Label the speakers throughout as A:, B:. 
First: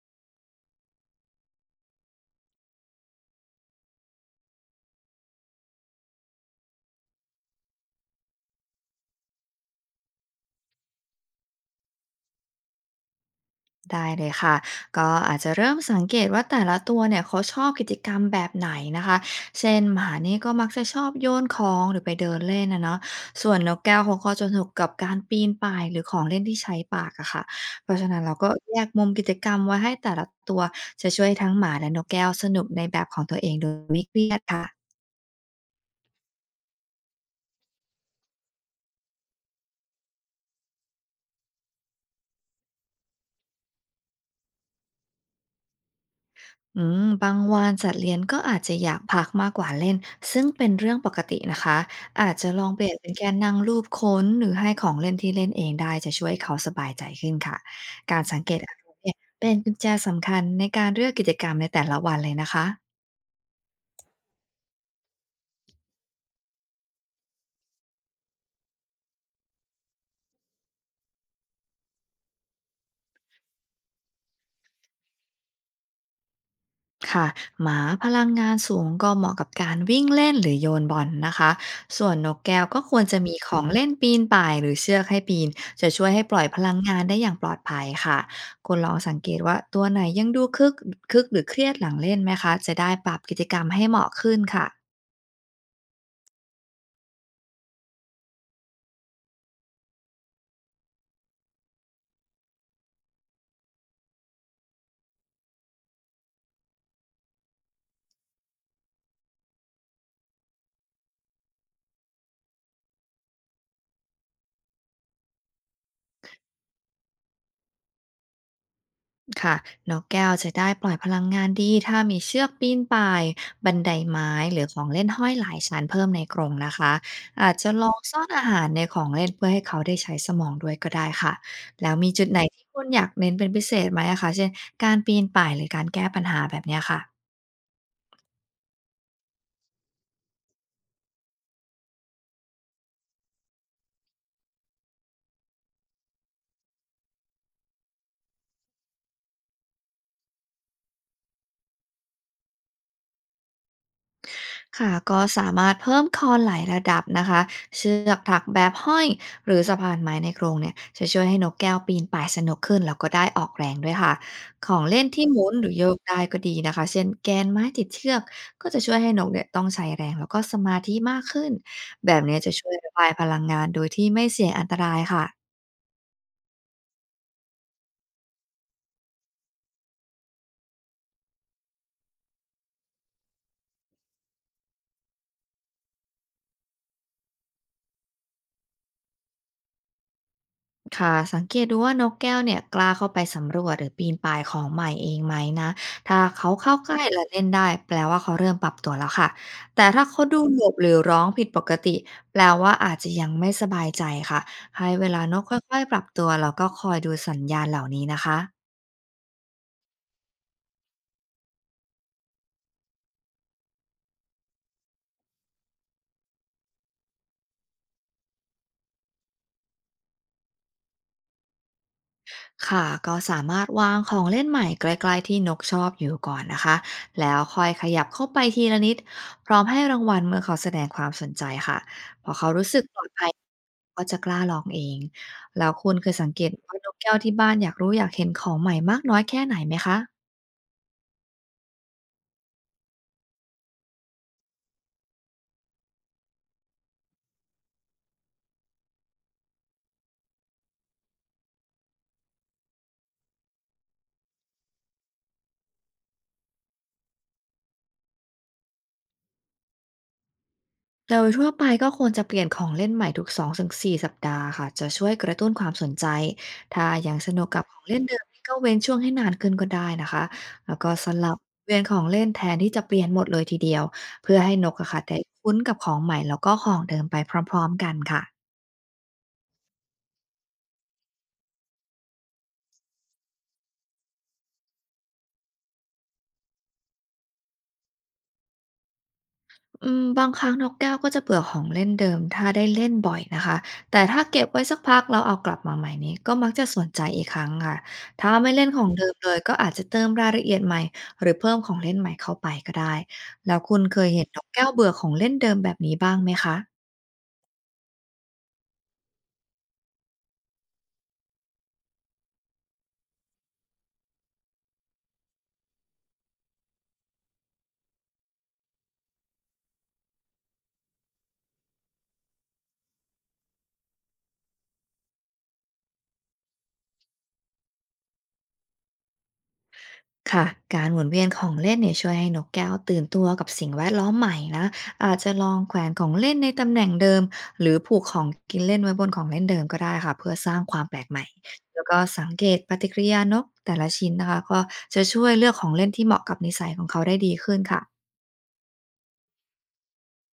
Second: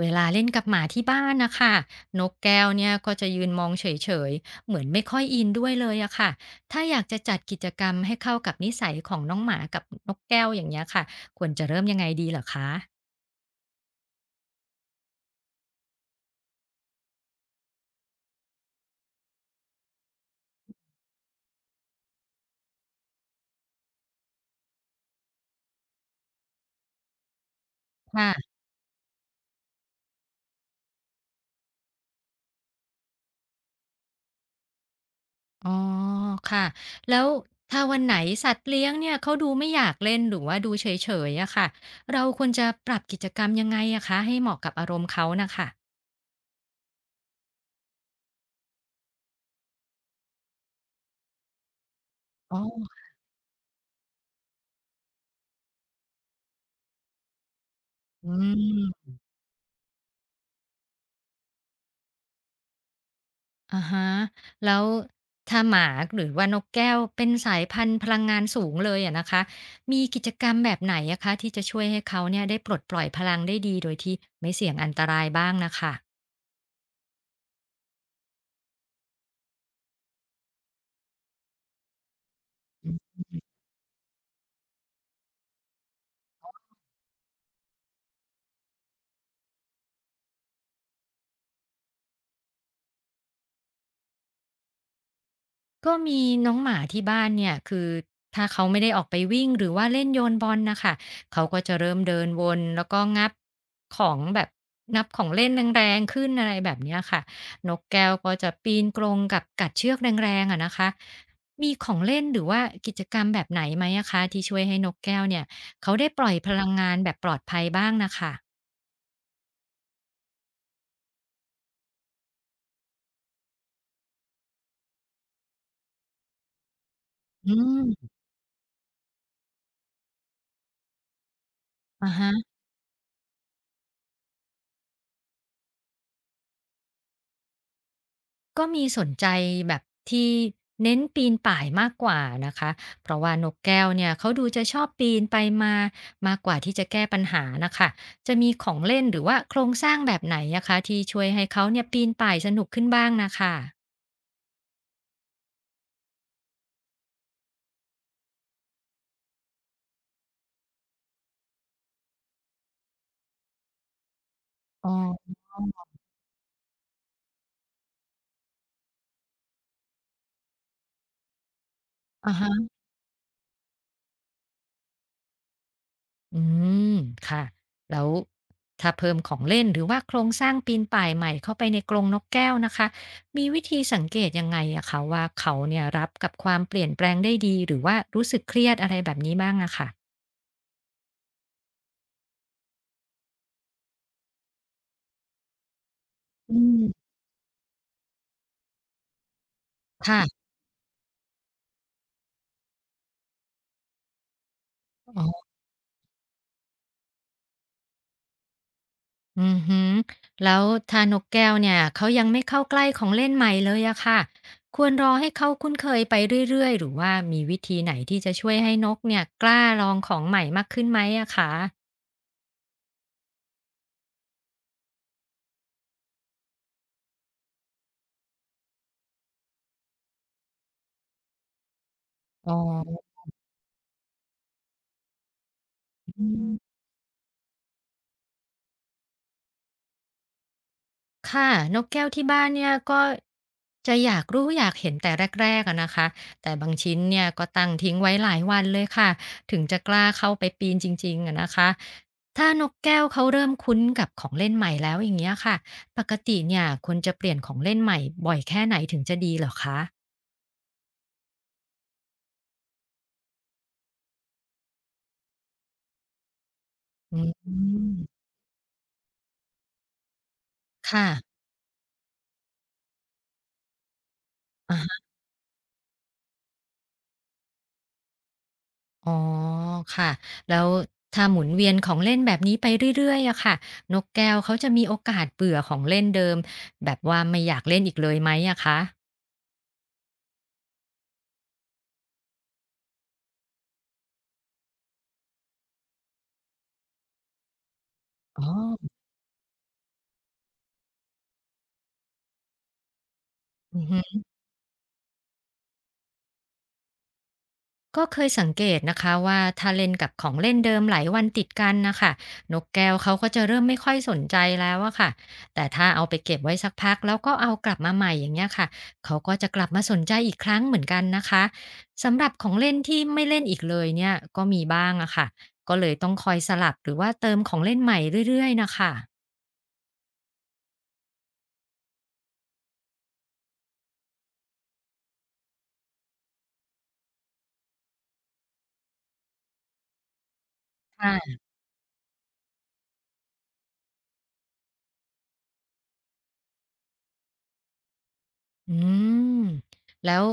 A: เวลาเล่นกับหมาที่บ้านนะคะนกแก้วเนี่ยก็จะยืนมองเฉยๆเหมือนไม่ค่อยอินด้วยเลยอะค่ะถ้าอยากจะจัดกิจกรรมให้เข้ากับนิสัยของน้องหมากับนกแก้วอย่างเงี้ยค่ะควรจะเริ่มยังไงดีเหรอคะ
B: ได้เลยค่ะก็อาจจะเริ่มสังเกตว่าแต่ละตัวเนี่ยเขาชอบกิจกรรมแบบไหนนะคะเช่นหมานี่ก็มักจะชอบโยนของหรือไปเดินเล่นนะเนาะส่วนนกแก้วเขาก็จะสนุกกับการปีนป่ายหรือของเล่นที่ใช้ปากอะค่ะเพราะฉะนั้นเราก็
A: ค่ะ
B: แยกมุมกิจกรรมไว้ให้แต่ละตัวจะช่วยทั้งหมาและนกแก้วสนุกในแบบของตัวเองโดยไม่เครียดค่ะ
A: อ๋อค่ะแล้วถ้าวันไหนสัตว์เลี้ยงเนี่ยเขาดูไม่อยากเล่นหรือว่าดูเฉยๆอะค่ะเราควรจะปรับกิจกรรมยังไงอะคะให้เหมาะกับอารมณ์เขานะคะ
B: บางวันสัตว์เลี้ยงก็อาจจะอยากพักมากกว่าเล่นซึ่งเป็นเรื่องปกตินะคะอาจจะ
A: อ๋
B: ล
A: อ
B: องเปลี่ยนเป็นการนั่งรูปค้นหรือให้ของเล่นที่เล่นเองได้จะช่วยเขาสบายใจขึ้นค่ะการ
A: อื
B: สังเกตอารมณ์
A: ม
B: เนี่ยเป็นกุญแจสำคัญในการเลือกกิจกรรมในแต่ละวันเลยนะคะ
A: อะฮะแล้วถ้าหมาหรือว่านกแก้วเป็นสายพันธุ์พลังงานสูงเลยอะนะคะมีกิจกรรมแบบไหนอะคะที่จะช่วยให้เขาเนี่ยได้ปลดปล่อยพลังได้ดีโดยที่ไม่เสี่ยงอันตรายบ้างนะคะ
B: ค่ะหมาพลังงานสูงก็เหมาะกับการวิ่งเล่นหรือโยนบอลนะคะส่วนนกแก้วก็ควรจะมีของเล่นปีนป่ายหรือเชือกให้ปีนจะช่วยให้ปล่อยพลังงานได้อย่างปลอดภัยค่ะคุณลองสังเกตว่าตัวไหนยังดูคึกหรือเครียดหลังเล่นไหมคะจะได้ปรับกิจกรรมให้เหมาะขึ้นค่ะ
A: ก็มีน้องหมาที่บ้านเนี่ยคือถ้าเขาไม่ได้ออกไปวิ่งหรือว่าเล่นโยนบอลนะค่ะเขาก็จะเริ่มเดินวนแล้วก็งับของแบบงับของเล่นแรงๆขึ้นอะไรแบบเนี้ยค่ะนกแก้วก็จะปีนกรงกับกัดเชือกแรงๆอะนะคะมีของเล่นหรือว่ากิจกรรมแบบไหนไหมอะคะที่ช่วยให้นกแก้วเนี่ยเขาได้ปล่อยพลังงานแบบปลอดภัยบ้างนะคะ
B: ค่ะนกแก้วจะได้ปล่อยพลังงานดีถ้ามีเชือกปีนป่ายบันไดไม้หรือของเล่นห้อยหลายชั้นเพิ่มในกรงนะคะอา
A: อื
B: จจะลอง
A: ม
B: ซ่อนอาหารในของเล่นเพื่อให้เขาได้ใช้สมองด้วยก็ได้ค่ะแล้วมี
A: อะ
B: จุดไหน
A: ฮะ
B: ที่คุณอยากเน้นเป็นพิเศษไหมอะคะเช่นการปีนป่ายหรือการแก้ปัญหาแบบเนี้ยค่ะ
A: ก็มีสนใจแบบที่เน้นปีนป่ายมากกว่านะคะเพราะว่านกแก้วเนี่ยเขาดูจะชอบปีนไปมามากกว่าที่จะแก้ปัญหานะคะจะมีของเล่นหรือว่าโครงสร้างแบบไหนนะคะที่ช่วยให้เขาเนี่ยปีนป่ายสนุกขึ้นบ้างนะคะ
B: ค่ะก็สามารถเพิ่มคอนไหลายระดับนะคะเชือกถักแบบห้อยหรือสะพานไม้ในกรงเนี่ยจะช่วยให้นกแก้วปีนป่ายสนุกขึ้นแล้วก็ได้ออกแรงด้วยค่ะของ
A: อ๋
B: เล่นที่ห
A: อ
B: มุนหรือโยกได้ก็ดีนะคะเช่นแกนไม้ติดเชือกก็จะช่วยให้นกเนี่ยต้องใช้แรงแล้วก็สมาธิมากขึ้นแบบ
A: อะ
B: นี้จะช่
A: ฮะ
B: วยระบายพลังงานโดยที่ไม่เสี่ยงอันตรายค่ะ
A: อืมค่ะแล้วถ้าเพิ่มของเล่นหรือว่าโครงสร้างปีนป่ายใหม่เข้าไปในกรงนกแก้วนะคะมีวิธีสังเกตยังไงอะคะว่าเขาเนี่ยรับกับความเปลี่ยนแปลงได้ดีหรือว่ารู้สึกเครียดอะไรแบบนี้บ้างอะค่ะ
B: ค่ะสังเกตดูว่านกแก้วเนี่ยกล้าเข้าไปสำรวจหรือปีนป่ายของใหม่เองไหมนะถ้าเขา
A: อื
B: เข้าใกล้
A: ม
B: และเล่นได้แปลว่าเขาเริ่มปรับตัวแล้วค่ะแต่ถ้า
A: ค่ะ
B: เขาดูหลบหรือร้องผิดปกติแปลว่าอาจจะยังไม่สบายใจค่ะให้เวลา
A: อ๋
B: นก
A: อ
B: ค่อยๆปรับตัวแล้วก็คอยดูสัญญาณเหล่านี้นะคะ
A: อือหือแล้วถ้านกแก้วเนี่ยเขายังไม่เข้าใกล้ของเล่นใหม่เลยอะค่ะควรรอให้เขาคุ้นเคยไปเรื่อยๆหรือว่ามีวิธีไหนที่จะช่วยให้นกเนี่ยกล้าลองของใหม่มากขึ้นไหมอะคะ
B: ค่ะก็สามารถวางของเล่นใหม่ใกล้ๆที่นกชอบอยู่ก่อนนะคะแล้วค่อยขยับเข้าไปทีละนิดพร้อมให้รางวัลเมื่อเขาแสดงความสนใจค่ะพอเขา
A: อ๋
B: รู้สึกปลอด
A: อ
B: ภัยก็จะกล้าลองเองแล้วคุณเคยสังเกตว่านกแก้วที่บ้านอยากรู้อยากเห็นของใหม่มากน้อยแค่ไหนไหมคะ
A: ค่ะนกแก้วที่บ้านเนี่ยก็จะอยากรู้อยากเห็นแต่แรกๆอะนะคะแต่บางชิ้นเนี่ยก็ตั้งทิ้งไว้หลายวันเลยค่ะถึงจะกล้าเข้าไปปีนจริงๆอะนะคะถ้านกแก้วเขาเริ่มคุ้นกับของเล่นใหม่แล้วอย่างเงี้ยค่ะปกติเนี่ยควรจะเปลี่ยนของเล่นใหม่บ่อยแค่ไหนถึงจะดีเหรอคะ
B: โดยทั่วไปก็ควรจะเปลี่ยนของเล่นใหม่ทุก2-4สสัปดาห์ค่ะจะช่วยกระตุ้นความสนใจถ้ายัง
A: อื
B: สนุก
A: ม
B: กับของเล่นเดิมนี่ก็เว้นช่วงให้นานขึ้นก็ได้นะคะแล้วก็ส
A: ค่ะ
B: ลับเวียนของเล่นแทนที่จะเปลี่ยนหมดเลยทีเดียวเพื่อให้นกอะค่ะได้คุ้นกับของใหม่แล้วก็ของเดิมไปพร้อมๆกันค่ะ
A: อ๋อค่ะแล้วถ้าหมุนเวียนของเล่นแบบนี้ไปเรื่อยๆอะค่ะนกแก้วเขาจะมีโอกาสเบื่อของเล่นเดิมแบบว่าไม่อยากเล่นอีกเลยไหมอะคะ
B: บางครั้งนกแก้วก็จะเบื่อของเล่นเดิมถ้าได้เล่นบ่อยนะคะแต่ถ้าเก็บไว้สักพักแล้วเอากลับมาใหม่นี้ก็มักจะสนใจอีกครั้งค่ะถ้า
A: อ๋
B: ไม่เล่นของ
A: อ
B: เดิมเลยก็อาจจะเติมรายละเอียดใหม่หรือเพิ่มของเล่นใหม่เข้าไปก็ได้แล้วคุ
A: อื
B: ณ
A: อ
B: เคย
A: ฮึ
B: เห็นนกแก้วเบื่อของเล่นเดิมแบบนี้บ้างไหมคะ
A: ก็เคยสังเกตนะคะว่าถ้าเล่นกับของเล่นเดิมหลายวันติดกันนะคะนกแก้วเขาก็จะเริ่มไม่ค่อยสนใจแล้วอะค่ะแต่ถ้าเอาไปเก็บไว้สักพักแล้วก็เอากลับมาใหม่อย่างเงี้ยค่ะเขาก็จะกลับมาสนใจอีกครั้งเหมือนกันนะคะสำหรับของเล่นที่ไม่เล่นอีกเลยเนี่ยก็มีบ้างอะค่ะก็เลยต้องคอยสลับหรือว่าเติมของเล่นใหม่เรื่อยๆนะคะ
B: ค่ะการหมุนเวียนของเล่นเนี่ยช่วยให้นกแก้วตื่นตัวกับสิ่งแวดล้อมใหม่นะอาจจะลองแขวนของเล่นในตำแหน่งเดิมหรือผูกของกินเล่นไว้บนของเล่นเดิมก็ได้ค่ะเพื่อสร้างความแปลกใหม่
A: ค่ะ
B: แล้วก็สังเกตปฏิกิริยานกแต่ละชิ้นนะคะก็จะช่วยเลือกของเล่นที่เหมาะกับนิสัยของเขาได้ดีขึ้นค่ะ
A: อืมแล้ว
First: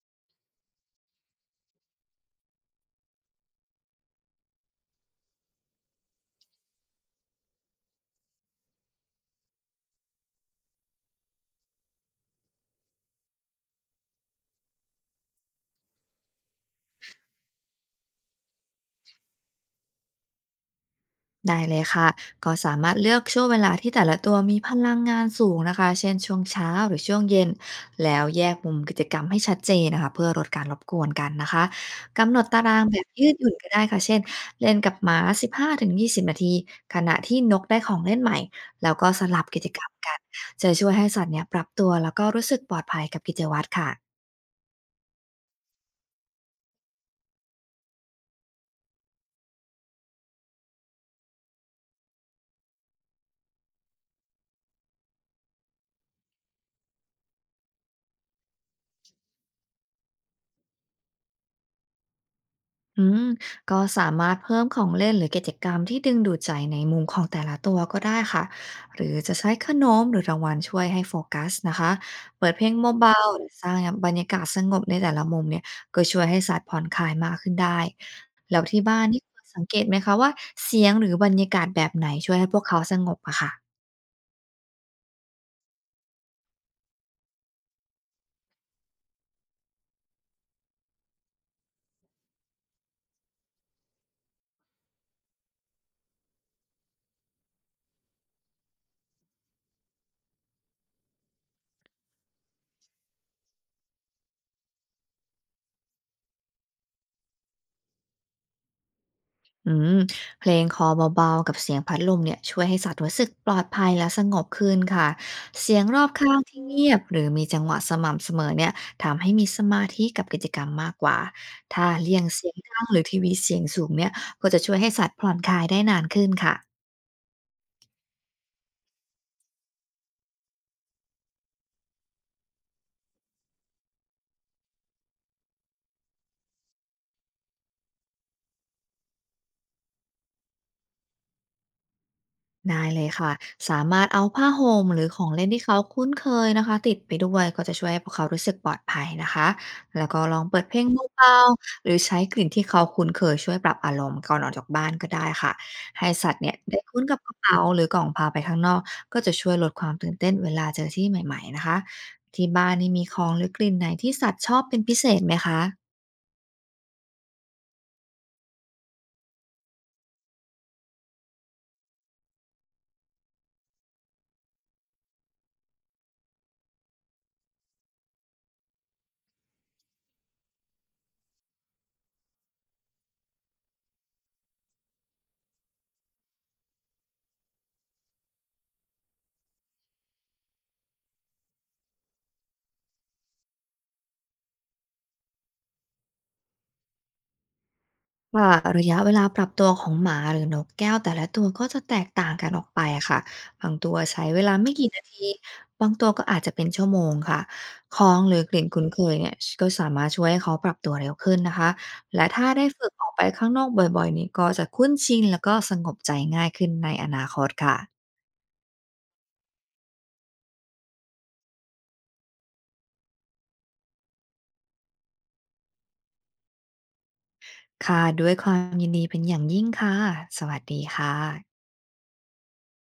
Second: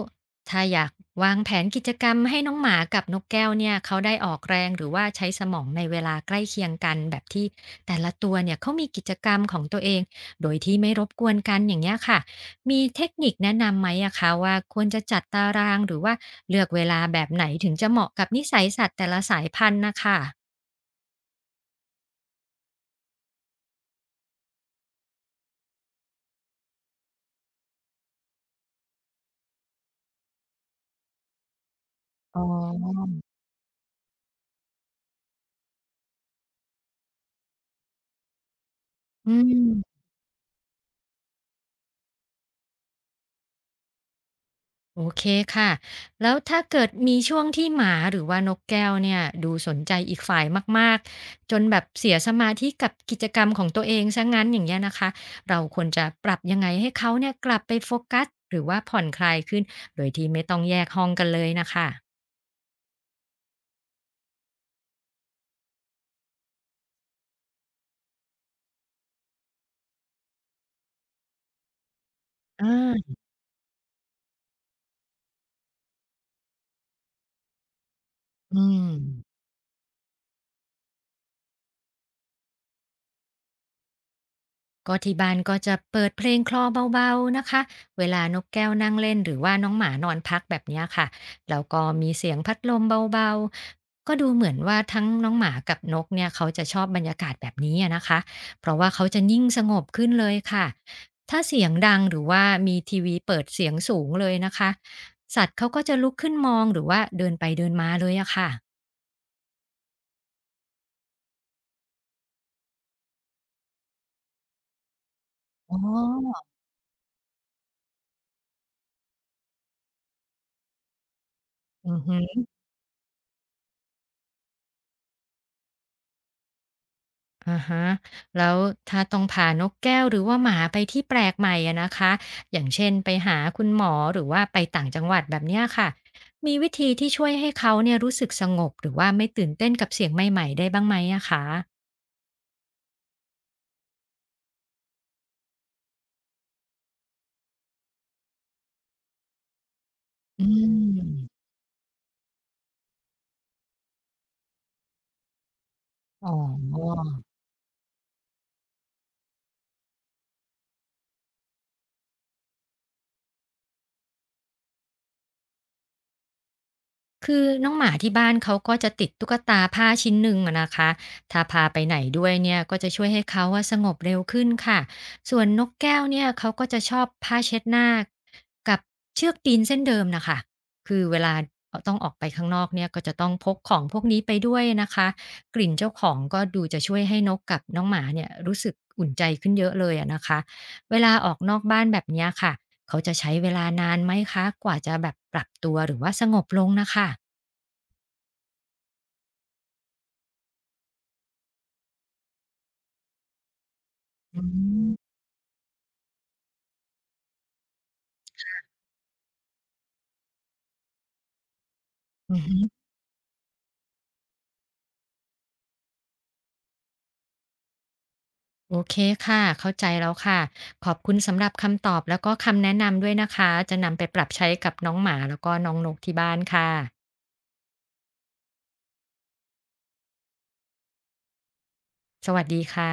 A: ถ้าอยากวางแผนกิจกรรมให้น้องหมากับนกแก้วเนี่ยเขาได้ออกแรงหรือว่าใช้สมองในเวลาใกล้เคียงกันแบบที่แต่ละตัวเนี่ยเขามีกิจกรรมของตัวเองโดยที่ไม่รบกวนกันอย่างเงี้ยค่ะมีเทคนิคแนะนำไหมอะคะว่าควรจะจัดตารางหรือว่าเลือกเวลาแบบไหนถึงจะเหมาะกับนิสัยสัตว์แต่ละสายพันธุ์นะคะ
B: ได้เลยค่ะ ก็สามารถเลือกช่วงเวลาที่แต่ละตัวมีพลังงานสูงนะคะ เช่นช่วงเช้าหรือช่วงเย็นแล้วแยกมุมกิจกรรมให้ชัดเจนนะคะเพื่อลดการรบกวนกันนะคะกำหน
A: อ๋
B: ดตารางแบบ
A: อ
B: ยืดหยุ่นก็ได้ค่ะเช่นเล่นกับหมา15-20นาทีขณะที่นกได้ของเล่นใหม่แล้วก็ส
A: อื
B: ลับกิจกรรม
A: ม
B: กันจะช่วยให้สัตว์เนี่ยปรับตัวแล้วก็รู้สึกปลอดภัยกับกิจวัตรค่ะ
A: โอเคค่ะ แล้วถ้าเกิดมีช่วงที่หมาหรือว่านกแก้วเนี่ยดูสนใจอีกฝ่ายมากๆจนแบบเสียสมาธิกับกิจกรรมของตัวเองซะงั้นอย่างเงี้ยนะคะเราควรจะปรับยังไงให้เขาเนี่ยกลับไปโฟกัสหรือว่าผ่อนคลายขึ้นโดยที่ไม่ต้องแยกห้องกันเลยนะคะ
B: อืมก็สามารถเพิ่มของเล่นหรือกิจกรรมที่ดึงดูดใจในมุมของแต่ละตัวก็ได้ค่ะหรือจะใช้ขนมหรือรางวัลช่วยให้โฟกัสนะคะเปิดเพ
A: อ
B: ลง
A: า
B: เบาๆหรือสร้างบรรยากาศสงบในแต่ละมุมเนี่ยก็ช่วยให้สัตว์ผ่อนคลายมากขึ้นได้
A: อื
B: แล้วที่บ้านนี่เค
A: ม
B: ยสังเกตไหมคะว่าเสียงหรือบรรยากาศแบบไหนช่วยให้พวกเขาสงบอะค่ะ
A: ก็ที่บ้านก็จะเปิดเพลงคลอเบาๆนะคะเวลานกแก้วนั่งเล่นหรือว่าน้องหมานอนพักแบบเนี้ยค่ะแล้วก็มีเสียงพัดลมเบาๆก็ดูเหมือนว่าทั้งน้องหมากับนกเนี่ยเขาจะชอบบรรยากาศแบบนี้อะนะคะเพราะว่าเขาจะนิ่งสงบขึ้นเลยค่ะถ้าเสียงดังหรือว่ามีทีวีเปิดเสียงสูงเลยนะคะสัตว์เขาก็จะลุกขึ้นมองหรือว่าเดินไปเดินมาเลยอะค่ะ
B: อืมเพลงคลอเบาๆกับเสียงพัดลมเนี่ยช่วยให้สัตว์รู้สึกปลอดภัยและสงบขึ้นค่ะเสี
A: อ๋
B: ยงรอบข้าง
A: อ
B: ที่เงียบหรือมีจังหวะสม่ำเสมอเนี่ยทำให้มีสมาธิกับกิจกรรมมากกว่าถ้า
A: อือ
B: เลี่
A: ฮึ
B: ยงเสียงดังหรือทีวีเสียงสูงเนี่ยก็จะช่วยให้สัตว์ผ่อนคลายได้นานขึ้นค่ะ
A: อาฮะแล้วถ้าต้องพานกแก้วหรือว่าหมาไปที่แปลกใหม่อะนะคะอย่างเช่นไปหาคุณหมอหรือว่าไปต่างจังหวัดแบบเนี้ยค่ะมีวิธีที่ช่วยให้เขาเนี่ยรู้สึกสงบหรือว่าไม่ตื่นเต้นกับเสียงใหม่ๆได้บ้างไหมอะคะ
B: ได้เลยค่ะสามารถเอาผ้าห่มหรือของเล่นที่เขาคุ้นเคยนะคะติดไปด้วยก็จะช่วยให้พวกเขารู้สึกปลอดภัยนะคะ แล้วก็ลอง
A: อื
B: เปิดเพลงเบา
A: ม
B: ๆหรือใช้กลิ่นที่เขาคุ้นเคยช่วยปรับอารมณ์ก่อนออกจากบ้านก็ได้ค่ะ ให้
A: อ๋
B: สัตว์เนี่ยได้คุ้นกับ
A: อ
B: กระเป๋าหรือกล่องพาไปข้างนอกก็จะช่วยลดความตื่นเต้นเวลาเจอที่ใหม่ๆนะคะ ที่บ้านนี่มีของหรือกลิ่นไหนที่สัตว์ชอบเป็นพิเศษไหมคะ
A: คือน้องหมาที่บ้านเขาก็จะติดตุ๊กตาผ้าชิ้นหนึ่งอะนะคะถ้าพาไปไหนด้วยเนี่ยก็จะช่วยให้เขาว่าสงบเร็วขึ้นค่ะส่วนนกแก้วเนี่ยเขาก็จะชอบผ้าเช็ดหน้ากับเชือกตีนเส้นเดิมนะคะคือเวลาต้องออกไปข้างนอกเนี่ยก็จะต้องพกของพวกนี้ไปด้วยนะคะ กลิ่นเจ้าของก็ดูจะช่วยให้นกกับน้องหมาเนี่ยรู้สึกอุ่นใจขึ้นเยอะเลยอะนะคะเวลาออกนอกบ้านแบบเนี้ยค่ะ เขาจะใช้เวลานานไหมคะกว่าจะแบบปรับตัวหรือว่าสงบลงนะค่ะ
B: ค่ะระยะเวลาปรับตัวของหมาหรือนกแก้วแต่ละตัวก็จะแตกต่างกันออกไปอะค่ะบางตัวใช้เว
A: อื
B: ลาไม่กี่
A: ม
B: นาทีบางตัวก็อาจจะเป็นชั่วโมงค่ะคล้องหรือกลิ่นคุ้นเคยเนี่ยก็สามารถช่วยให้เขาปรับตัวเร็วขึ้นนะคะและ
A: อือ
B: ถ้า
A: ฮึ
B: ได้ฝึกออกไปข้างนอกบ่อยๆนี่ก็จะคุ้นชินแล้วก็สงบใจง่ายขึ้นในอนาคตค่ะ
A: โอเคค่ะเข้าใจแล้วค่ะขอบคุณสำหรับคำตอบแล้วก็คำแนะนำด้วยนะคะจะนำไปปรับใช้กับน้องหมาแล้วก็น้องนกที่บ้านค่ะ
B: ค่ะด้วยความยินดีเป็นอย่างยิ่งค่ะสวัสดีค่ะ
A: สวัสดีค่ะ